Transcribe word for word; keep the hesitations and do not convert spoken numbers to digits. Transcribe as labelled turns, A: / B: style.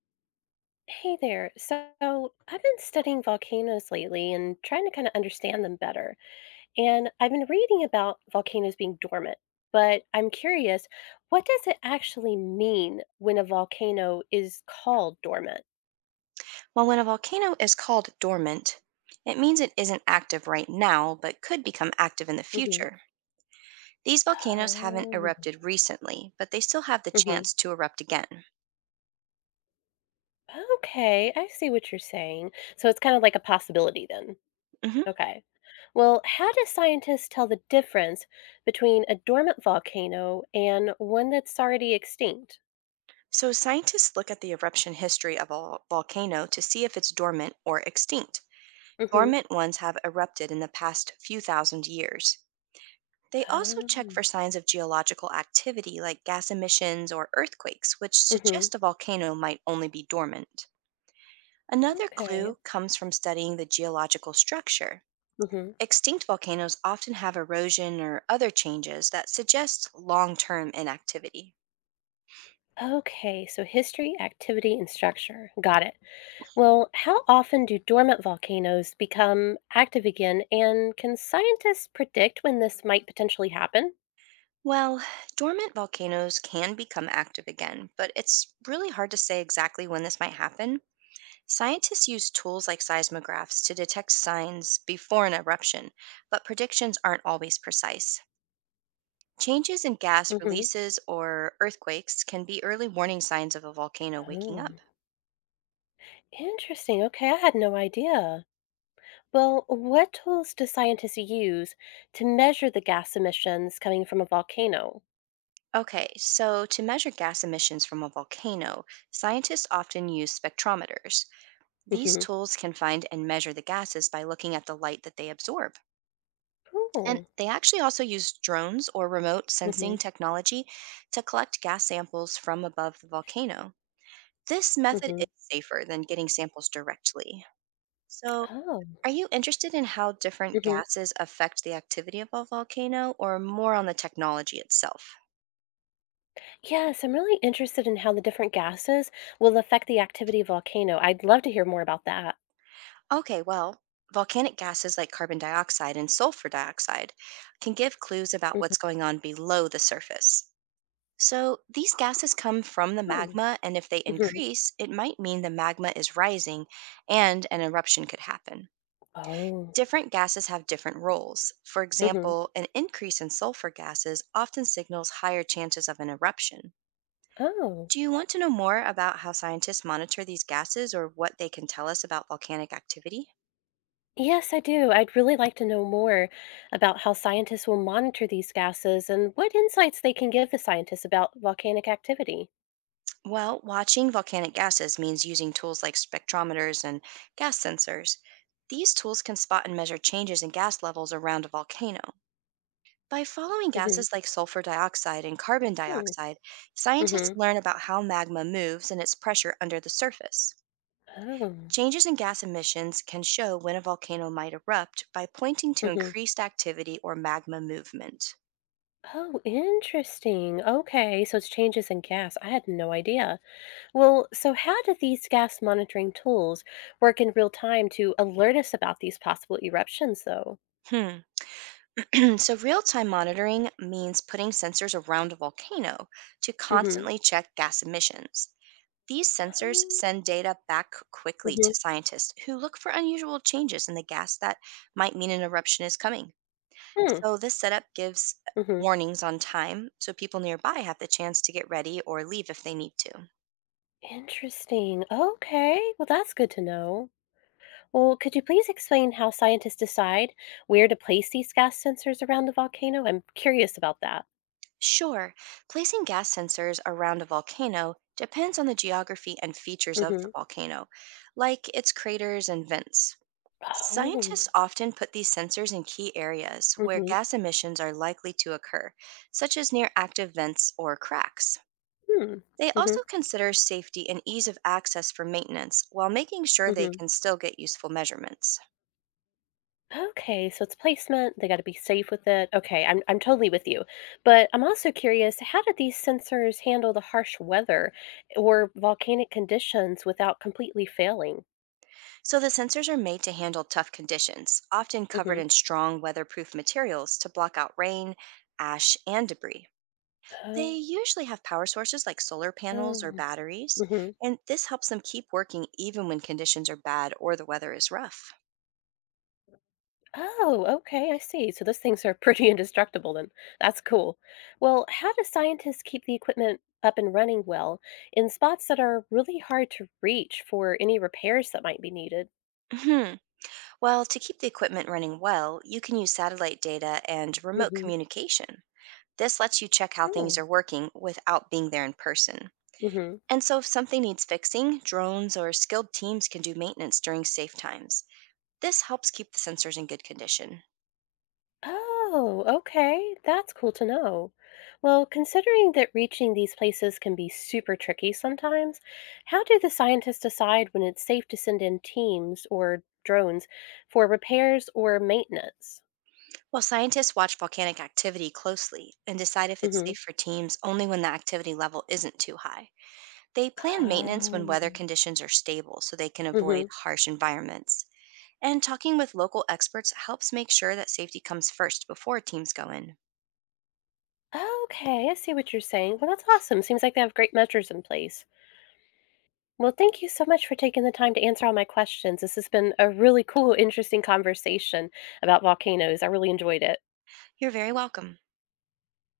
A: Hey there. So I've been studying volcanoes lately and trying to kind of understand them better. And I've been reading about volcanoes being dormant, but I'm curious, what does it actually mean when a volcano is called dormant?
B: Well, when a volcano is called dormant, it means it isn't active right now, but could become active in the
A: Hmm.
B: future. These volcanoes haven't
A: Oh.
B: erupted recently, but they still have the
A: Hmm.
B: chance to erupt again.
A: Okay, I see what you're saying. So it's kind of like a possibility then.
B: Mhm.
A: Okay. Well, how do scientists tell the difference between a dormant volcano and one that's already extinct?
B: So, scientists look at the eruption history of a vol- volcano to see if it's dormant or extinct.
A: Hmm.
B: Dormant ones have erupted in the past few thousand years. They also check
A: Oh.
B: for signs of geological activity like gas emissions or earthquakes, which
A: Mhm.
B: suggest a volcano might only be dormant. Another
A: Okay.
B: clue comes from studying the geological structure.
A: Mhm.
B: Extinct volcanoes often have erosion or other changes that suggest long term inactivity.
A: Okay, so history, activity, and structure. Got it. Well, how often do dormant volcanoes become active again, and can scientists predict when this might potentially happen?
B: Well, dormant volcanoes can become active again, but it's really hard to say exactly when this might happen. Scientists use tools like seismographs to detect signs before an eruption, but predictions aren't always precise. Changes in gas
A: Hmm.
B: releases or earthquakes can be early warning signs of a volcano waking
A: Oh,
B: up.
A: interesting. Okay, I had no idea. Well, what tools do scientists use to measure the gas emissions coming from a volcano?
B: Okay, so to measure gas emissions from a volcano, scientists often use spectrometers. These
A: Hmm.
B: tools can find and measure the gases by looking at the light that they absorb. And
A: Oh.
B: they actually also use drones or remote
A: Hmm.
B: sensing technology to collect gas samples from above the volcano. This method
A: Hmm.
B: is safer than getting samples directly. So,
A: Oh.
B: are you interested in how different
A: Hmm.
B: gases affect the activity of a volcano or more on the technology itself?
A: Yes, I'm really interested in how the different gases will affect the activity of volcano. I'd love to hear more about that.
B: Okay, well, volcanic gases like carbon dioxide and sulfur dioxide can give clues about
A: Mm-hmm.
B: what's going on below the surface. So, these gases come from the
A: Hmm.
B: magma, and if they increase, it might mean the magma is rising and an eruption could happen.
A: Oh.
B: Different gases have different roles. For
A: Hmm.
B: example, an increase in sulfur gases often signals higher chances of an eruption.
A: Oh.
B: Do you want to know more about how scientists monitor these gases or what they can tell us about volcanic activity?
A: Yes, I do. I'd really like to know more about how scientists will monitor these gases and what insights they can give the scientists about volcanic activity.
B: Well, watching volcanic gases means using tools like spectrometers and gas sensors. These tools can spot and measure changes in gas levels around a volcano. By following
A: Mm-hmm.
B: gases like sulfur dioxide and carbon
A: Hmm.
B: dioxide, scientists
A: Mm-hmm.
B: learn about how magma moves and its pressure under the surface.
A: Oh,
B: Changes in gas emissions can show when a volcano might erupt by pointing to
A: mhm.
B: increased activity or magma movement.
A: Oh, interesting. Okay, so it's changes in gas. I had no idea. Well, so how do these gas monitoring tools work in real time to alert us about these possible eruptions, though?
B: Hmm. So, real time monitoring means putting sensors around a volcano to
A: Mm-hmm.
B: constantly check gas emissions. These sensors send data back quickly to
A: Mm-hmm.
B: scientists who look for unusual changes in the gas that might mean an eruption is coming.
A: Mm,
B: So, this setup gives
A: hmm, mm-hmm.
B: warnings on time so people nearby have the chance to get ready or leave if they need to.
A: Interesting. Okay. Well, that's good to know. Well, could you please explain how scientists decide where to place these gas sensors around the volcano? I'm curious about that.
B: Sure, placing gas sensors around a volcano depends on the geography and features of the
A: Mm-hmm.
B: volcano, like its craters and vents.
A: Oh.
B: Scientists often put these sensors in key areas where
A: Mm-hmm.
B: gas emissions are likely to occur, such as near active vents or cracks.
A: Hmm.
B: They
A: Mm-hmm.
B: also consider safety and ease of access for maintenance while making sure they
A: Mm-hmm.
B: can still get useful measurements.
A: Okay, so it's placement, they gotta be safe with it. Okay, I'm I'm totally with you. But I'm also curious, how did these sensors handle the harsh weather or volcanic conditions without completely failing?
B: So the sensors are made to handle tough conditions, often covered
A: Hmm.
B: in strong weatherproof materials to block out rain, ash, and debris. They
A: Oh.
B: usually have power sources like solar panels or batteries,
A: Hmm.
B: and this helps them keep working even when conditions are bad or the weather is rough.
A: Oh, okay, I see. So those things are pretty indestructible then. That's cool. Well, how do scientists keep the equipment up and running well in spots that are really hard to reach for any repairs that might be needed?
B: Mhm. Well, to keep the equipment running well, you can use satellite data and remote
A: Mm-hmm.
B: communication. This lets you check how things are working without being there in person.
A: Mm-hmm.
B: And so, if something needs fixing, drones or skilled teams can do maintenance during safe times. This helps keep the sensors in good condition.
A: Oh, okay. That's cool to know. Well, considering that reaching these places can be super tricky sometimes, how do the scientists decide when it's safe to send in teams or drones for repairs or maintenance?
B: Well, scientists watch volcanic activity closely and decide if it's
A: Hmm.
B: safe for teams only when the activity level isn't too high. They plan maintenance when weather
A: Oh.
B: conditions are stable so they can
A: Hmm.
B: avoid harsh environments. And talking with local experts helps make sure that safety comes first before teams go in.
A: Okay, I see what you're saying. Well, that's awesome. Seems like they have great measures in place. Well, thank you so much for taking the time to answer all my questions. This has been a really cool, interesting conversation about volcanoes. I really enjoyed it.
B: You're very welcome.